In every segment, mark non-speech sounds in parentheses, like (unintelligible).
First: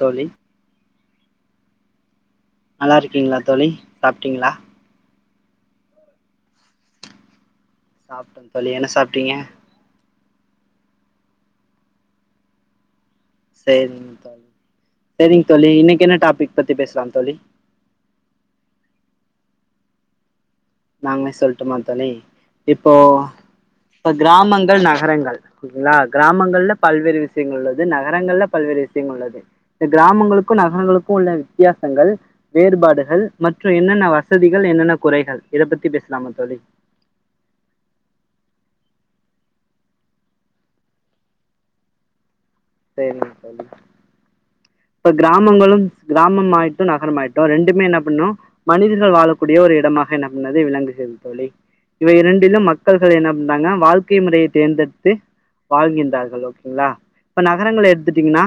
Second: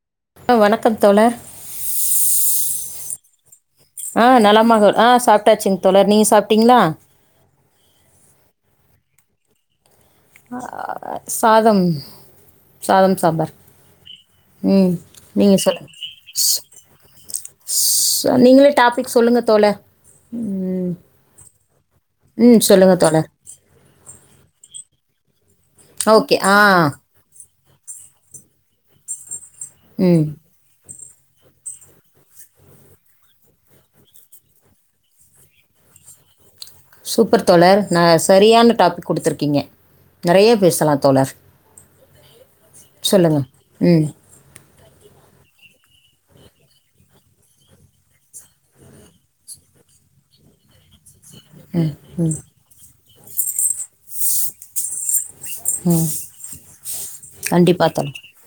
தோழி ஹாம் வணக்கம் தோழர் நல்லா இருக்கீங்களா தோழி ஆம் சாப்ட்டீங்களா நலமாக. ஆ சாப் சாப்டாச்சிங் தோழர் நீங்க சாப்பிட்டீங்களா சாப்ட்டன் தோழி என்ன சாப்பிட்டீங்க ஹா. சாதம் சாதம் சாம்பார் சரிங் தோ ழி ம் சரிங்க நீங்கள் தோழி இன்னைக்கு சொல்லுங்கள் என்ன டாபிக் பத்தி பேசலாம் தோழி நீங்களே டாபிக் சொல்லுங்கள் தோழர் நாங்களே சொல்லட்டுமா தோழி ம் இப்போ சொல்லுங்கள் தோழர் இப்ப கிராமங்கள் கிராமங்கள், நகரங்கள் ஓகேங்களா ஓகே ஆ கிராமங்கள்ல பல்வேறு விஷயங்கள் இருக்கு இது நகரங்கள்ல பல்வேறு விஷயங்கலுள்ளது இத ம் கிராமங்களுக்கும் நகரங்களுக்கும் உள்ள வித்தியாசங்கள், வேறுபாடுகள் மற்றும் என்னென்ன வசதிகள், என்னென்ன குறைகள். இத பத்தி பேசலாமா தோழி. சூப்பர் தோழர், நா சரியான டாபிக் குடுத்துருக்கீங்க. நிறய பேசலாம் தோழர் சரிங்க சொல்லுங்கள் சரிங்க ம் இப்ப கிராமங்களும் கிராமமாயிட்டும், நகரமாயிட்டும் ரெண்டுமே என்ன பண்ணும் மனிதர்கள் வாழக்கூடிய ஒரு இடமாக என்ன பண்ணது விளங்குகிறது தோழி இவை இரண்டிலும் மக்கள் என்ன (unintelligible) வாழ்க்கை முறையை தேர்ந்தெடுத்து ம் வாழ்கின்றார்கள் ஓகேங்களா இப்ப நகரங்களை கண்டிப்பாக தோழர் எடுத்துட்டீங்கன்னா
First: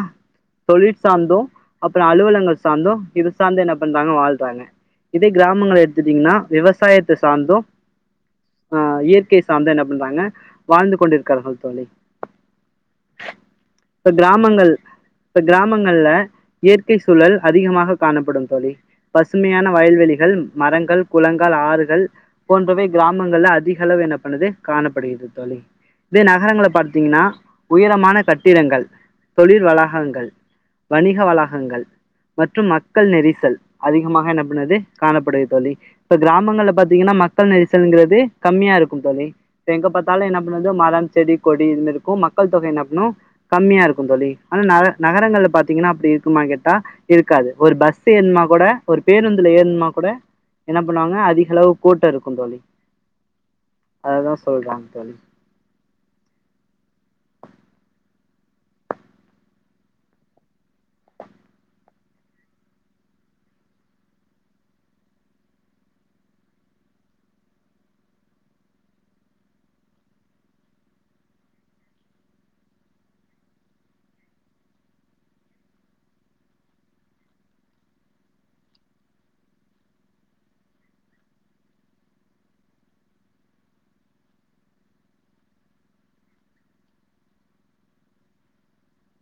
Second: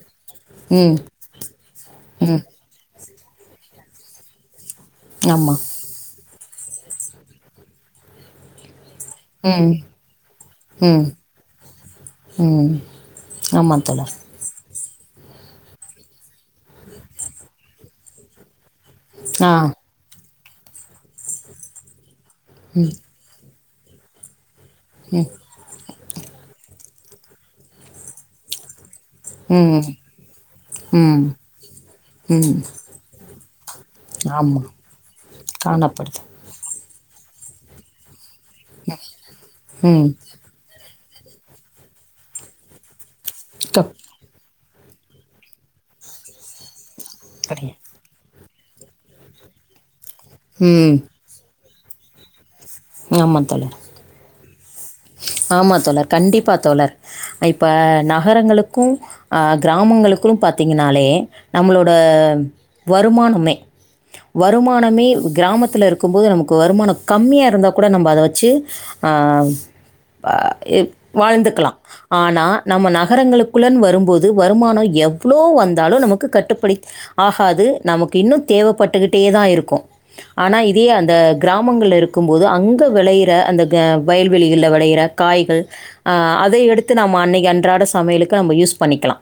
ம் தொழில் சார்ந்தோ அப்புறம் ம் அலுவலங்கள் சார்ந்தோ இப்போ இது சார்ந்து என்ன பண்றாங்க வாழ்றாங்க இதே ஆமாம் கிராமங்கள எடுத்துட்டீங்கன்னா விவசாயத்தை சார்ந்தே ஆ இயற்கை ம் சார்ந்தா என்ன பண்றாங்க வாழ்ந்து ம் கொண்டு இருக்கார்கள் தோழி ம் ஆமாம் இப்ப தோழர் கிராமங்கள் கிராமங்கள்ல இயற்கை சூழல் அதிகமாக காணப்படும் தோழி ஆ பசுமையான வயல்வெளிகள் மரங்கள் குளங்கள் ஆறுகள் போன்றவை கிராமங்கள்ல அதிக செலவு என்ன பண்ணது காணப்படுகிறது தோழி இதே நகரங்களை பார்த் நின்னா உயரமான கட் திரங்கள் தொழில் ம் வளாகங்கள் வணிக ம் வளாகங்கள் ம் மற்றும் மக்கள் நெரிசல் அதிகமாக என்ன ஆமாம் பண்ணது காணப்படுகிறது தோழி இப்ப காணப்படுது கிராமங்கள்ல பார்த் ஏன்னா மக்கள் நெரிசல்ங்கிறது கம்மியா இருக்கும் தோழி எங்க ம் பாத்தாலும் என்ன பண்ணது மலன் செடி கொடி இருந்துருக்கும் மக்கள் தொகை என்னப்பன்னும் கம்மியா க- இருக்கும் தோழி ஆனா நக நகரங்கள்ல பாத்தீங்கன்னா அப்படி இருக்குமா கேட்டா இருக்காது ஒரு பஸ் ஏறுனா கூட ஒரு பேருந்துல ஏறுன்மா கூட என்ன ம் பண்ணுவாங்க அதிக அளவு கூட்ட இருக்கும் தோழி அதான் சொல்றாங்க தோழி ஆமா தோழர் கண்டிப்பா தோழர் இப்ப நா நகரங்களுக்கும் கிராமங்களுக்கும் பாத்திங்கனாலே நம்மளோட வருமானமே வருமானமே கிராமத்தில இருக்கும் போது நமக்கு வருமானம் கம்மியா இருந்தா கூட நம்ம அத வச்சு ஆ ஆவ் வாழ்ந்துக்கலாம் ஆனா நம்ம நகரங்களுக்குள்ளேனு வரும்போது வருமானம் எவ்ளோ வந்தாலும் நமக்கு கட்டுப்படி ஆகாது நமக்கு இன்னும் தேவைப்பட்டுகிட்டே தான் இருக்கும் ஆனா இதே அந்த கிராமங்கள்ல இருக்கும்போது அங்க விளையற அந்த வயல் வெளியில விலையிற காய்கள் ஆ அதை எடுத்து நம்ம அன்னைக்கு அன்றாட சமையலுக்கு நம்ம யூஸ் பண்ணிக்கலா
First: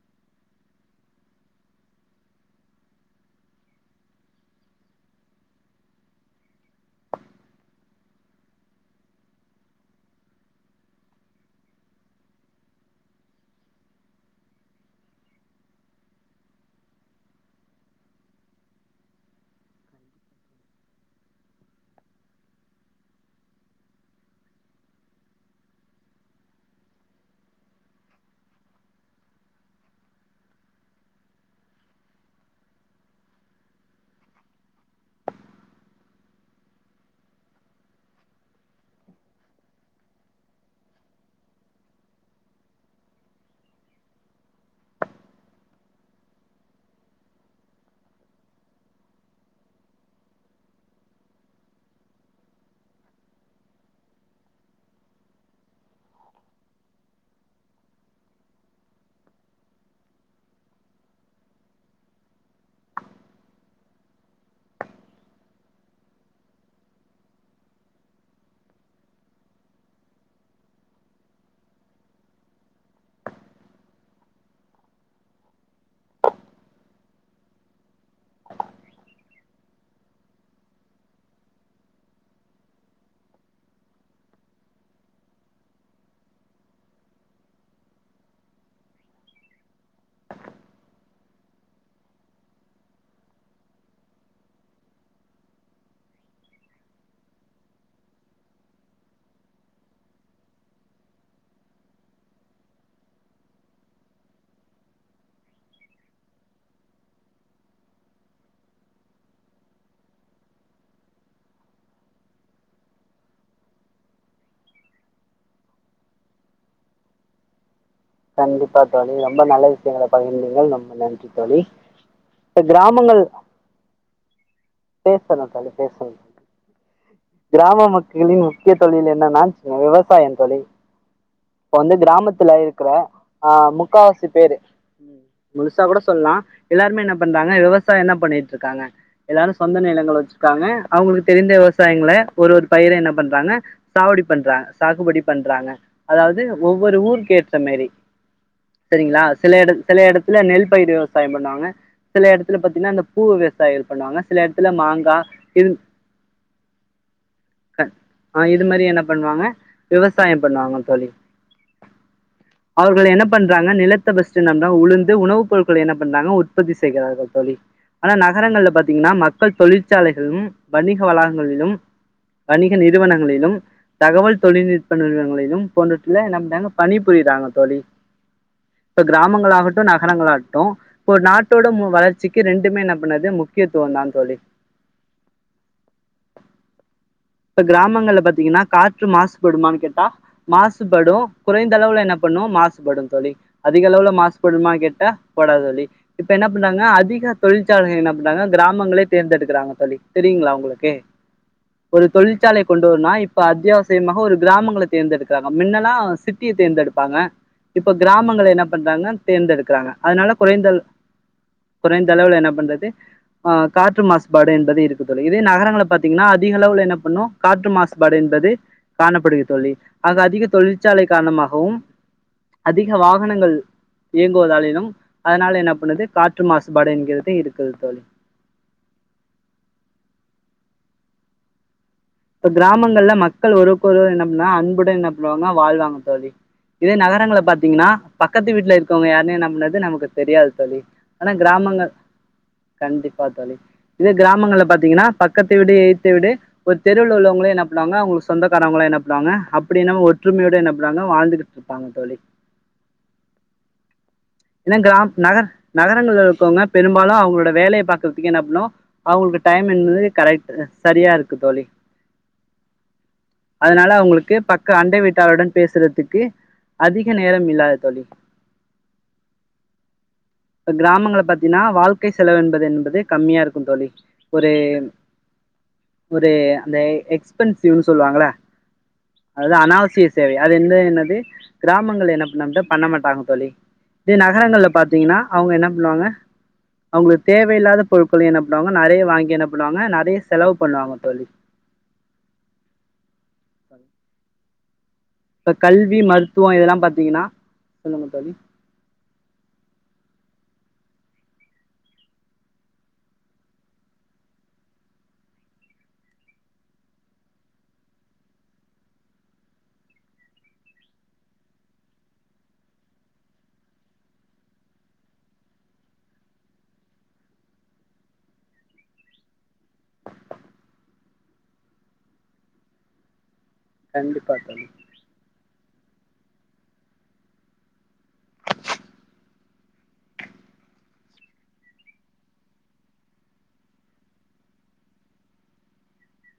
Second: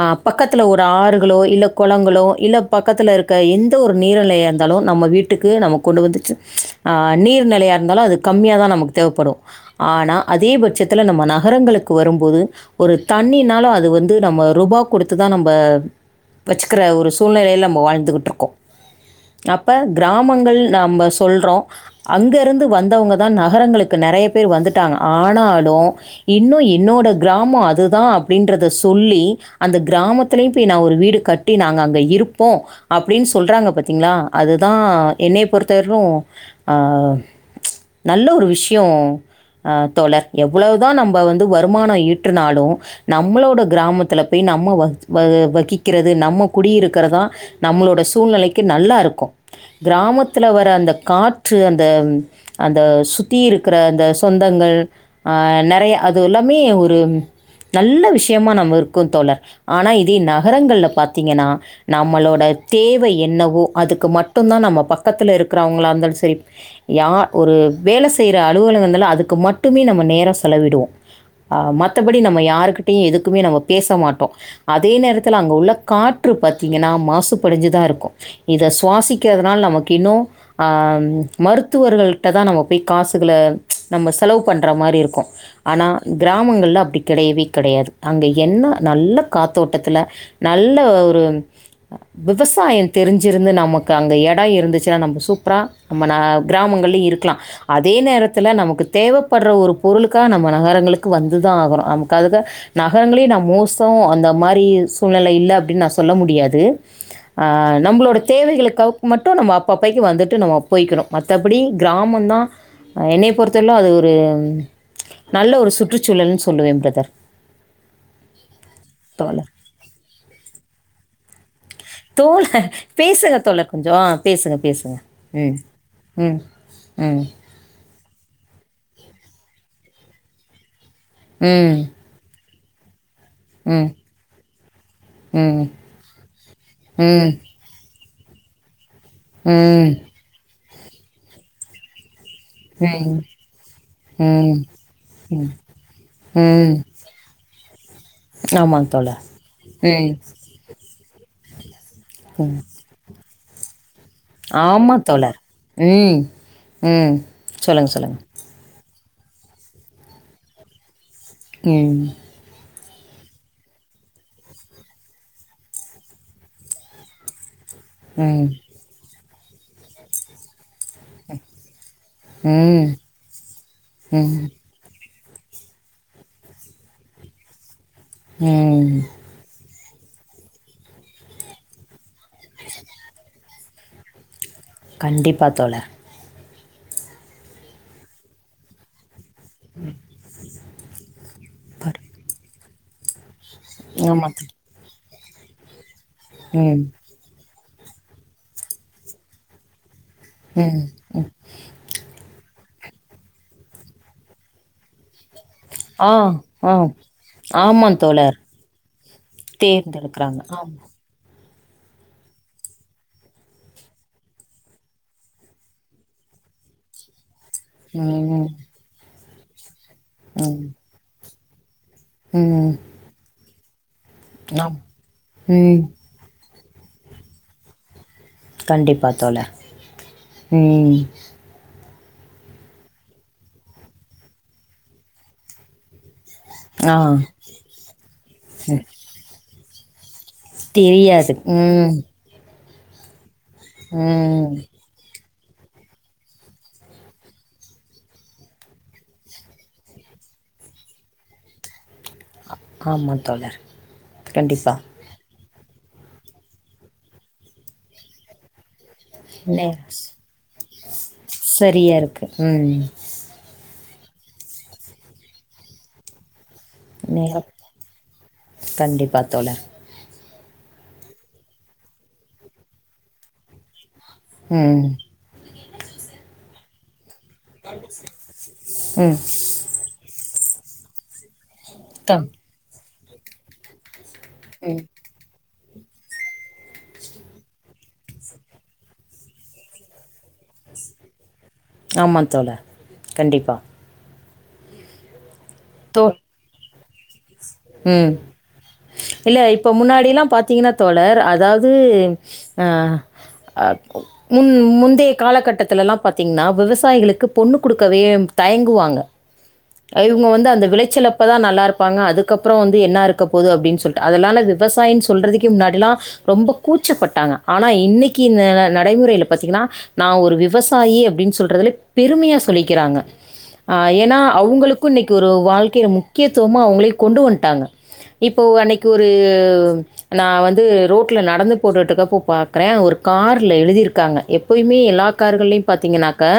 ஆ பக்கத்தில ஒரு ஆறுகளோ இல்ல குளங்களோ இல்ல பக்கத்தில இருக்க எந்த ஒரு நீர் நிலையா இருந்தாலும் நம்ம வீட்டுக்கு நம்ம கொண்டு வந்துச்சு ஆ நீர் நிலையா இருந்தாலும் அது கம்மியாக தான் நமக்கு தேவப்படும் ஆனா அதே பட்சத்துல நம்ம நகரங்களுக்கு வரும்போது ஒரு தண்ணினாலும் அது வந்து நம்ம ரூபா கொடுத்துதான் நம்ம வச்சுக்கிற ஒரு சூழ்நிலையில நம்ம வாழ்ந்துகிட்டு இருக்கோ அப்ப கிராமங்கள் நம்ம சொல்றோ அங்க இருந்து வந்தவங்கதான் நகரங்களுக்கு நெறைய பேர் வந்துட்டாங்க ஆனாலும் இன்னும் என்னோட கிராமம் அதுதான் அப்படின்றத சொல்லி அந்த கிராமத்திலேயும் போய் நான் ஒரு வீடு கட்டி நாங்க அங்க இருப்போம் அப்படின்னு சொல்றாங்க பாத்தீங்களா அதுதான் என்னைய பொறுத்தவரையிலு ஆ நல்ல ஒரு விஷயம் ஆ தோழர் எவ்ளோதான் நம்ம வந்து வருமான ஈட்டுனாலும் நம்மளோட கிராமத்துல போய் நம்ம வ வ வகிக்கிறது நம்ம குடியிருக்கிறதான் நம்மளோட சூழ்நிலைக்கு நல்லா இருக்கும் கிராமத்துல வர அந்த காற்று அந்த அந்த சுத்தி இருக்கிற அந்த சொந்தங்கள் ஆ நெறைய அது எல்லாமே ஒரு நல்ல விஷயமா நம்ம இருக்கு தோழர் ஆனா இதே நகரங்கள்ல பாத்தீங்கன்னா நம்மளோட தேவை என்னவோ அதுக்கு மட்டு்தான் நம்ம பக்கத்துல இருக்கிறவங்களா இருந்தாலும் செரி யா ஒரு வேலை செய்ற அலுவலங்கள் ஆ அதுக்கு மட்டுமே நம்ம நேரம் செலவிடுவோம் ஆ மத்தபடி நம்ம யாருகிட்டையும் எதுக்குமே நம்ம பேச மாட்டோம் அதே நேரத்துல அங்க உள்ள காற்று பாத்தீங்கன்னா மாசுபடிஞ்சுதான் இருக்கும் இத சுவாசிக்கிறதுனால நமக்கு இன்னும் ஆ மருத்துவர்களிட்ட தான் நம்ம போய் காசுகள நம்ம செலவு பண்ற மாறி இருக்கும் ஆனா கிராமங்கள்ல அப்படி கிடையவே கிடையாது அங்கே என்ன நல்ல காத்தோட்டத்தில நல்ல ஒரு விவசாயம் தெரிஞ்சிருந்து நமக்கு அங்கே இடம் இருந்துச்சுனா நம்ம சூப்பரா நம்ம ந கிராமங்கள்லையும் இருக்கலா அதே நேரத்தில் நமக்கு தேவப்படுற ஒரு பொருளுக்கா நம்ம நகரங்களுக்கு வந்துதான் ஆகரோ அமுக்ககா நகரங்களை நான் மோசம் அந்த மாறி சூழ்நிலை இல்ல அப்படின்னு நான் சொல்ல முடியாது ஆ நம்மளோட தேவைகளுக்காக மட்டும் நம்ம அப்ப அப்பைக்கு வந்துட்டு நம்ம போய்கிறோ மத்த படி கிராமம்தான் என்னைய பொறுத் தல்ல அது ஒரு நல்ல ஒரு சுற்றுசூழல்ன்னு சொல்லுவேன் பிரதர். கண்டிப்பா தோழி, ரொம்ப தோழர் நல்ல விஷயங்களை பகிர்ந்தீங்கள் நம் ரொம்ப நன்றி தோழி.. ! தோழர் பேசுங்க தோழர் கொஞ்சோ பேசுங்க பேசுங்க பேசணும் உம் தோழி பேசணும் உம் உம் என்னன்னஞ் விவசாயம் தொழில் இப்ப ம் வந்து கிராமத்துல இருக் கிரா ஆ ம் ம் முக்கவாசி பேரு ம் முழுசா கூட சொல்லலா எல்லாருமே என்ன பண்றாங்க விவசாய இப்ப என்ன பண்ணிட்டு இருக்காங்க எல்லாரு சொந்த ம் நிலங்கள், வச்சிருக்காங்க. அவுங்களுக்கு தெரிந்த விவசாயங்கள ஒரு ஒரு பயிரையு என்ன ம் பண்றாங்க, சாவடி ம் பண்றாங்க சாகுபடி பண்றாங்க அதாவது ம் ஒவ்வொரு ஊருக்கேற் அந்தமாரி ஆமாம் தோழர் சரிங்களா, சில இடத் சில ம் இடத்துல நெல்பயிர் விவசாயோ அதே மாரி நாங்க சில எடத்துல பாத்தீங்கன்னா, இந்த பூவு (unintelligible) ஆமா தோழர் ம் ம் சொல்லுங்க, சொல்லுங்க. ஆ இது மாரி என்ன பண்ணுவாங்க விவசாயோ பண்ணுவாங்க தோழி. (unintelligible) அவர்கள் என்ன பண்றாங்க நிலத்த ஃபர்ஸ்டு நல்லா உலுந்து, உணவு பொருட்கள் என்ன பண்றாங்க உற்பத்தி செய்கிறார்கள் தோழி. ஆனா ம் நகரங்கள்ல பாத்திங்கனா மக் மக்கள் தொழிற்சாலைகலும், வணிக வளாகங்களிலும் வணிக ம் நிறுவனங்களிலும் ம் தகவல் தொழில்நுட்ப நிறுவன (unintelligible) போன்றதுல நம்-நம்ம பணிப் புரியிதாங்க தோழி. ம் நகரங்கள் ஆகட்டும் இப்ப ஒரு நாட்டோட மூ வளர்ச்சிக் க்கி ரெண்டுமே என்ன பண்ணது முக் முக்கியத்துவந்தா தோழி. கண்டிப்பா தோழர். இப்ப கிராமங்கள்ல பாத்தீங்கன்னா, காற்று மாசு கூடுமானு கேட்டா மாசுபடும் குறைந்த பாரு. அளவுல என்ன பண்ணு மாசுபடும் தோழி. அதிக அளவுல ஆமா மாசுபடுமான்னு கேட்டா போடாது தோழி. இப்ப என்ன ம் பண்றாங்க அதிகார தொழிற்சாலைங்க என்ன பண்றாங்க கிராமங்களே தேர்ந்தெடுக்கிறாங்க தோழி. தெரியுங்களா ம் உங்களுக்கு ம் ஒரு தொழிற்சாலை கொண்டு வரோனா இப்ப அத்தியாவசியமாக ஒரு கிராமங்கள தேர்ந்தெடுக் முன்னெல்லா ஆ சிட்டிய ஆ தேர்ந்தெடுப்பாங்க ஆமா இப்ப தோழர் கிராமங்கள என்ன பண்றாங்க தேர்ந்தெடுக்குறாங்க அதனால தேர்ந்தெடுக்கறாங்க குறைந்த ஆமா குறைந்தளவுல என்ன பண்றது ஆ காற்று மாசுபாடு என்பது இருக்குது தோழி இதே நகரங்கள பாத்தீங்கன்னா அது அதிக அளவுல என்ன பண்ணு காற்று மாசுபாடு ம் என்பது காணப்படுகிது. தோழி. ஆக அதிக ம் தொழிற்சாலை காரணமாக வும் ம் அதிக வாகனங்கள் ஆம் இயங்குவதாலிலும் அதனால என்ன ம் பண்ணுது காற்று காற்று மாசுபாடு என்கிறதே இருக்குது தோழி கண்டிப்பா தோழர் உம் இப்ப கிராமங்கள்ல மக்கள் ஒருக்கொருவர் என்ன பண்ணா அன்புடன் என்ன பண்ணுவாங்க வாழ்வாங்க தோழி இதே ஆ நகரங்கள பாத்தீங்கன்னா பக்கத்து வீட்டுல இருக்கவங்க யாரு என்ன பண்றது நமக்கு தெரியாது தோழி ஆனா தெரியாது கிராமங்கள் ம் கண்டிப்பா தோழி இது ம் கிராமங்கள்ள பாத்தீங்கன்னா பக்க பக்கத்து வீடு எதித்த வீடு தெருவில உள்ளவங்களும் என்ன பண்ணுவாங்க அவங்க சொந்தாரங்களாம் என்ன பண்ணுவாங்க அப்படி என்னம்மா ஒற்றுமையோடு என்ன பண்ணுவாங்க வாழ்ந்துகிட்டு இருப்பாங்க தோழி ஆமா தோழர் கண்டிப்பா என்ன கிராமம் நகர் நகரங்கள்ல இருக்கவங்க பெரும்பாலும் அவங்களோட வேலையை பாக்கறதுக்கு என்ன பண்ணுவோம் அவங்களுக்கு நே டைம் என்பது கரெக்ட் சரியா இருக்கு தோழி சரியா இருக்கு உம் அதனால அவங்களுக்கு பக்க அண்டை வீட்டாளருடன் பேசுறதுக்கு அதிக நேரம் இல்லாத தோழி கண்டிப்பா தோழர் கிராமங்கள பாத்தீங்கன்னா வாழ்க்கை செலவு என்பது என்பது கம்மியா இருக்கும் தோழி ஒரு ம் ஒரு தெய் ஹிட்ஸ் எக்பென்சிவ்னு சொல்வாங்கள ம் அதுதா அனாவசிய தேவை அது என்ன என்னது கிராமங்கள்ள என்ன கம் பண்ணோன்டா பண்ணமாட் பாம்பொலி இதே நகரங்கள்ல பாத்தீங்கனா அவங்க என்ன புவாங்க அவங்குளுக்கு தேவயில்லாத பொருட்கள என்ன பண்ணுவாங்க நெறைய வாங்கி என்ன பண்ணுவாங்க நெறைய செலவு பண்ணுவாங்க தொழில் ஆமா தோலா கண்டிப்பா இப்ப கல்வி மருத்துவொ இதெலா பா திங்கனா உம் இல்ல இப்ப முன்னாடிலாம் பாத் த்தீங்கனா தோலர் அதாவ்து ஆ அ முந் முந்திய காலகட்டத்திலலாம் பாத்திங்கனா விவசாயிகளுக்கு பொண்ணு குடுக்கவே தயங்குவாங்க அ இவங்க வந்து அந்த விளைச்சலப்பதா நல்லா இருப்பாங்க அது அதுக்கப்றம் வந்து என்னாருக்க போது அப்டினு சொல்ட்டு அதெலான விவசாயினு சொல்றதுக்கே முன்னாடிலாம் ரொம்ப கூச்சப்பட்டாங்க ஆனா இன்னிக்கு இந்த அ நடைமுறையில பாத்தீங்கன்னா நா ஒரு விவசாயி அப்டினு சொல்றதுலப் பெருமையா சொல்லிக்கிறாங்க ஆ ஏனா கண்டிப்பா தோழி அவங்களுக்கு இன்னிக்கு ஒரு வாழ் கே முக்கியத்துவமா அவுங்களே கொண்டு வன்ட்டாங்க இப்போ அன்னிக்கு ஒரு நா வந்து ரோட்டுல நடந்து போட்டுட்டுருக்கப்போ பாக்குறே ஒரு காருல எழுதியிருக்காங்க எப்பயுமே எல்லா கார்கள்லயும் பாத்தீங்கன்னாக்கா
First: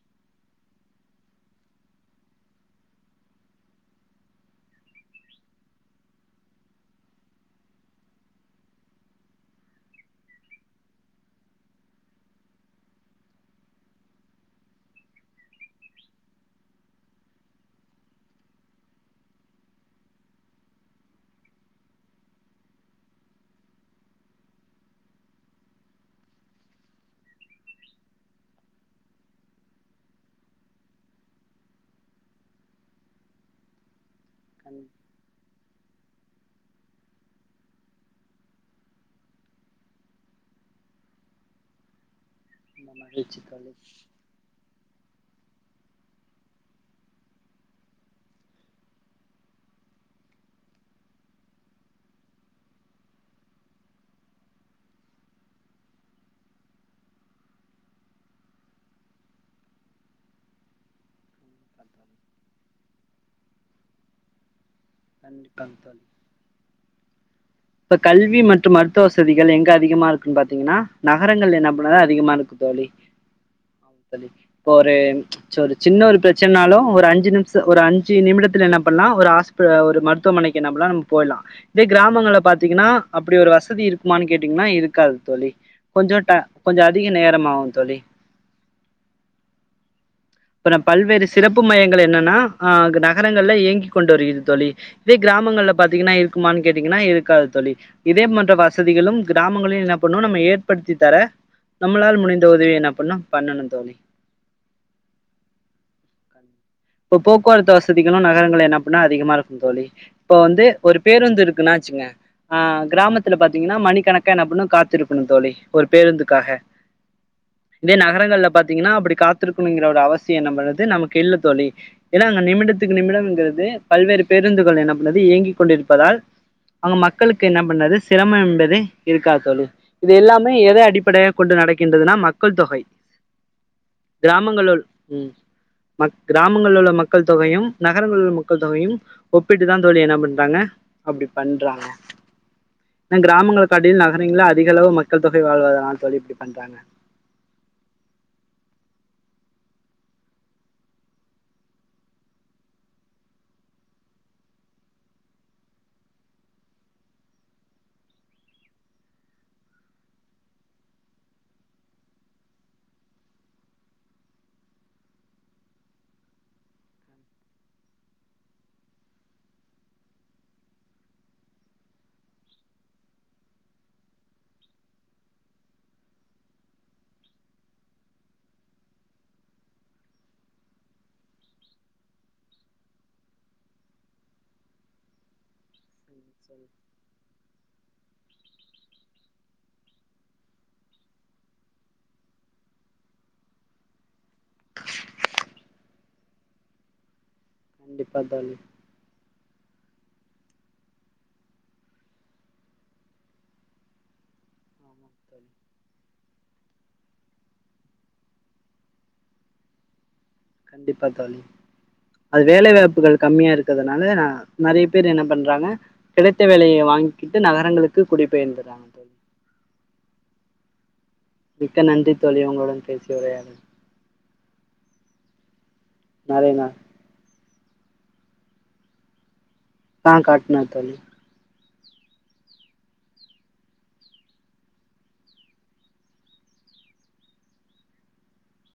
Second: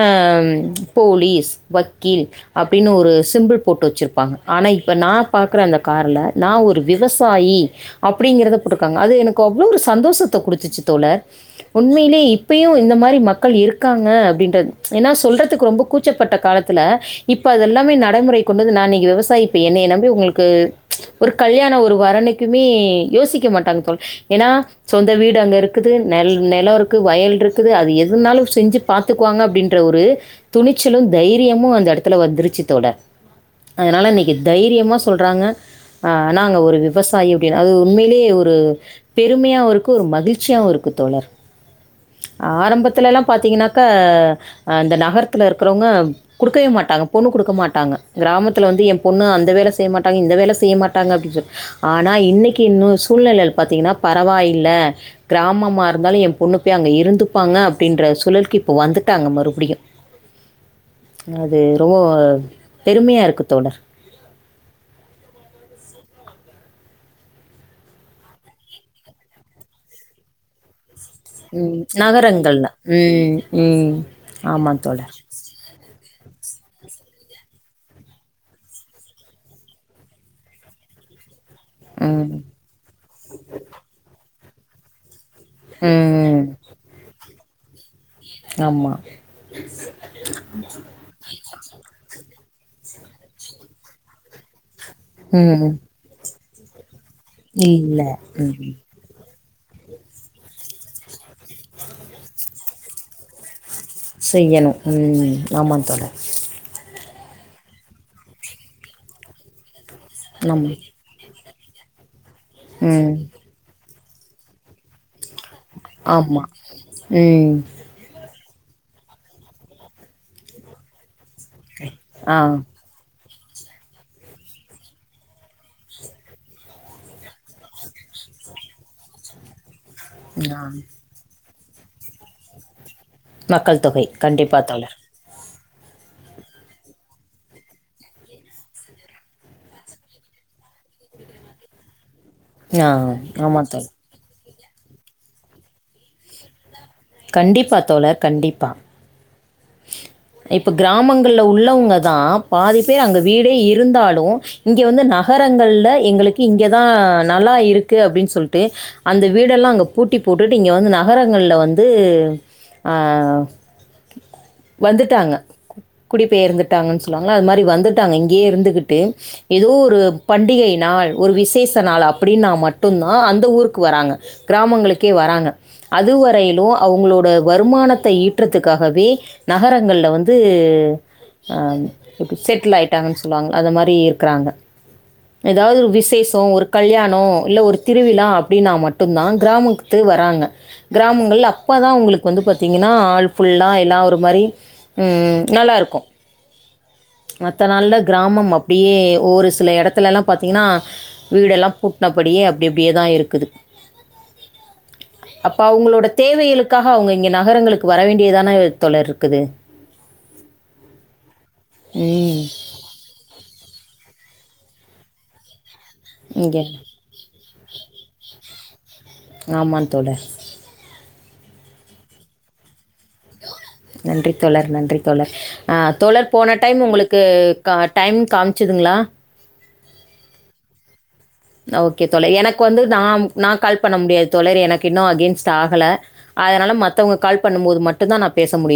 ம் போலீஸ் வக்கீல் அப்டினு ஒரு சிம்புள் போட்டு வச்சிருப்பாங்க ஆனா இப் இப்ப நா பாக்கற அந்த காருல நான் ஒரு விவசாயி அப்டிங்கறத போட்டுருக்காங்க அது எனக்கு அவ்ளோ ஒரு சந்தோஷத்த கொடுத்துச்சி தோலர் உண்மையிலே இப்பயு இந்த மாதிரி மக்கள் இருக்காங்க அப்டின்றது ஏனா சொல்றதுக்கு ரொம்ப கூச்சப்பட்ட காலத்துல இப்ப அதெல்லாமே நடைமுறை கொண்டுந்து நா இனிக்கு விவசாயி இப்ப என்னிய நம்பி உங்குளுக்கு ஒரு கல்யாணோ ஒரு வரனுக்குமே யோசிக்க மாட்டாங்க தோல ஏனா சொந்த வீடு அங்க இருக்குது நெலம் இருக்கு வயல் இருக்குது அது எதுனாலு செஞ்சி பாத்துக்குவாங்க அப்டின்ற ஒரு துணிச்சலும் தைரியமும் அந்த எடத்துல வந்துருச்சி தோலர் அதனாலன்னை தைரியமா கண்டிப்பா சொல்றாங்க ஆ நாங்க ஒரு விவசாயி அப்படினு அது உண்மையிலியே ஒரு பெருமையாவு இருக்கு ஒரு மகிழ்ச்சியாவு இருக்கு தோலர் ஆரம்பத்துலலாம் மகிழ்ச்சி தோழி பாத்தீங்கன்னாக்கா இந்த நகரத்துல இருக்குறவங்க குடுக்கவே மாட்டாங்க பொண்ணு குடுக்க மாட்டாங்க கிராமத்தில வந்து எம்ப் பொண்ணு அந்த வேல செய்ய மாட்டாங்க இந்த வேல செய்ய மாட்டாங்க அப்டின்றது ஆனா இன்னிக்கு என்னு சூழ்நிலையில பாத்தீங்கனா பரவாயில்ல கிராமமா இருந்தாலு எ பொண்ணு பேய் அங்க இருந்துப்பாங்க அப்டின்ற சுலல்க்கு இப்போ வந்துட்டாங்க மறுபடியு அது ரொம்போ பெருமையா இருக்கு தோலர் (unintelligible) இப்ப கல்வி மற்றும் மருத்துவ வசதிகள் எங்க அதிகமா இருக்குனு பாத்தீங்கனா நகரங்கள் ம். என்னம்புல அதிகமா இருக்கு நகரங்கள்ல. தோலி ம், ம். ஆமா இப்பொ ஒரு தோழர். ப்ச் ஒரு சின்ன ஒரு பிரச்ச சன்னாலும் ஒரு அஞ்சு நிமிஷொ ஒரு அஞ்சு நிமிடத்துல என்ன பண்ணலா ஒரு ஹாஸ்ப் ஆ ஒரு மருத்துவமனைக்கு என்ன பண்ணலாம் நம்ம போவலாம் இதே ம். கிராமங்கள ஆ அப்டி ஒரு வசதி இருக்குமானு கேட்டீங்கனா இருக்காது தோலி கொஞ்சட ம். கொஞ்சோ அதிக நேரமாகு தோலி ஆமா. அப்றம் பல்வேறு சிறப்பு மையங்கள் என்னன்னா ஆ நகரங்கள்ல இயங்கி கொண்டு வருகிது தோலி இதே கிராமங்கள்ல ம். பாத்தீங்கன்னா இ குமானு கேட்டீங்கன்னா இருக் காது தோழி. இல்ல. இதே மோன்ற ம். வசதிகளும் கிராமங்களி என்ன பண்ணும் நம்ம ஏற்படுத்தி தர நம்மளால் முடிந்த உதவி என்ன பண்ணும் பண்ணனும் தோழி. செய்யணும் உம் ஆமந் தோழா இப்போ போக்குவரத்து வசதிகளு நகரங்கள் என்ன பின்னா அதிகமா இருக்கும் தோழி. இப்போ வந்து ஆமா ஒரு பேருந்து இருக் இருக்குனாச்சுங்க ஆ ம் கிராமத்துல பாத்தீங்ன்னா மணிக் கணக்க நபுனு காத்திருப் க்குனு தோழி ஒரு ஆமா பேருந்துக்காக ம் இதே நகரங்கள்ல பாத்தீங்கன்னா அப்டி காத்துருக்ணுங்கிற ஒரு அவசியம்நம்றது நமக்கு இல்ல தோ ஏனா ஆ அங்க நிமிடத்துக்கு நிமிடம்ங்கிற து பல்வேறு பேருந்துகள் என்ன பண்ணுது இயங்கிக் கொண்டிருப்பதால் அங்க மக்களுக்கு என்ன பண்னது சிரமம் என்பதே இருக்கா தோழி இது எல்லாமே ஆ எத அடிப்படைய கொண்டு நடக்கின்றதுனா மக்கள் தொகை மக்கள் தொகை கண்டிப்பா தோழர் ம கிராமங்கள்லுள்ள மக்கள் தொகையும் நகரங்களலு மக்கள் தொகையும் ஒப்பிட்டு தான் தோழி என்ன பண்றாங்க அப்டி பண்றாங்க ஆ ன்ன ஆமா கிராமங்கள் தோழர் காட்டிள் நகரங்கள அதிகளவு மக்கள் தொகை வாழ்வாதனால் தோழி இப்டி பண்றாங்க கண்டிப்பா தோழா கண்டிப்பா இப்ப கிராமங்கள்ல உள்ளவுங்கதா பாதி பேர் அங்க வீடே இருந்தாலு இங்கே வந்து நகரங்கள்ல எங்களுக்கு இங்கதா நல்லா இருக்கு அப்டின் சொல்டு அந்த வீடெல்லா அங்க பூட்டி போட்டுட்டு இங்க வந்து நகரங்கள்ல வந்தூ ஆஹ் வந்துட்டாங்க குடிப்பெயர்ந்துட்டாங்கன் சொல்லுவாங்கள அது மாதிரி வந்துட்டாங்க இங்கேயே இருந்துகுட்டு ஏதோ ஒரு பண்டிகை நாள் ஒரு விசேஷ நாள் அப்டின்னா மட்டுந்தா அந்த ஊருக்கு வராங்க கிராமங்களுக்கே வராங்க அதுவரையிலு அவுங்களோட வருமானத்த ஈற்றத்துக்காகவே நகரங்கள்ல வந்தூ ஆ செட்டில் ஆயிட்டாங்கன் சொல்லுவாங் அத மாரி இருக்குறாங்க ஏதாவது விஸ்க் தேசோ ஒரு கல்யாணோ இல்ல ஒரு திருவிழா அப்டின்னா மட்டுந்தா கிராமக்த்து வராங்க. கிராமங்கள் அப்ப தா உங்ளுக்கு வந்து பாத்தீங்கன்னா ஆள் ஃபுல்லா எல்லா ஒரு மாரி உம் நல்லா இருக்கு மத்த நாள்ல கண்டிப்பா கிராமம் தோழி அப்டியே ஒரு சில இடத்துலலா பாத்தீங்கன்னா வீடெல்லா பூட்னபடியே அப்டி அப்டியேதா இருக்குது. ஆமா தோழி, அப்ப அவங்களோட தேவைகளுக்காக அவங்க இங்க நகரங்களுக்கு வர வேண்டியதானே தோழர் ருக்குது. கண்டிப்பா தோழி. அது வேலை வாய்ப்புகள் கம்மியா இருக்கிறதுனால நா நெறைய பேர் என்ன பண்றாங்க கிடைத்த இங்க. வேலையை வாங்க்கிட்டு நகரங்களுக்கு குடிப்பெயர்ந்தர் தன் தோழி ஆமான் தோழர். மிக்க நன்றி தோழி உங்களுடன் பேச நன்றி தோழர் நன்றி தோழர் ஆ தோழர் நெறைய போன டைம் உங்களுக்கு கா டைம் காமிச்சிதுங்ளா ஆ காட்னா தோழி ஓகே தோழர் எனக்கு வந்து நான் நான் கால் பண்ண முடியாது தோழர் எனக்கு இன்னும் அகெயின்ஸ்ட் ஆகலை அதனால மற்றவங்க கால் பண்ணும்போது மட்டும்தான் நான் பேச முடியும்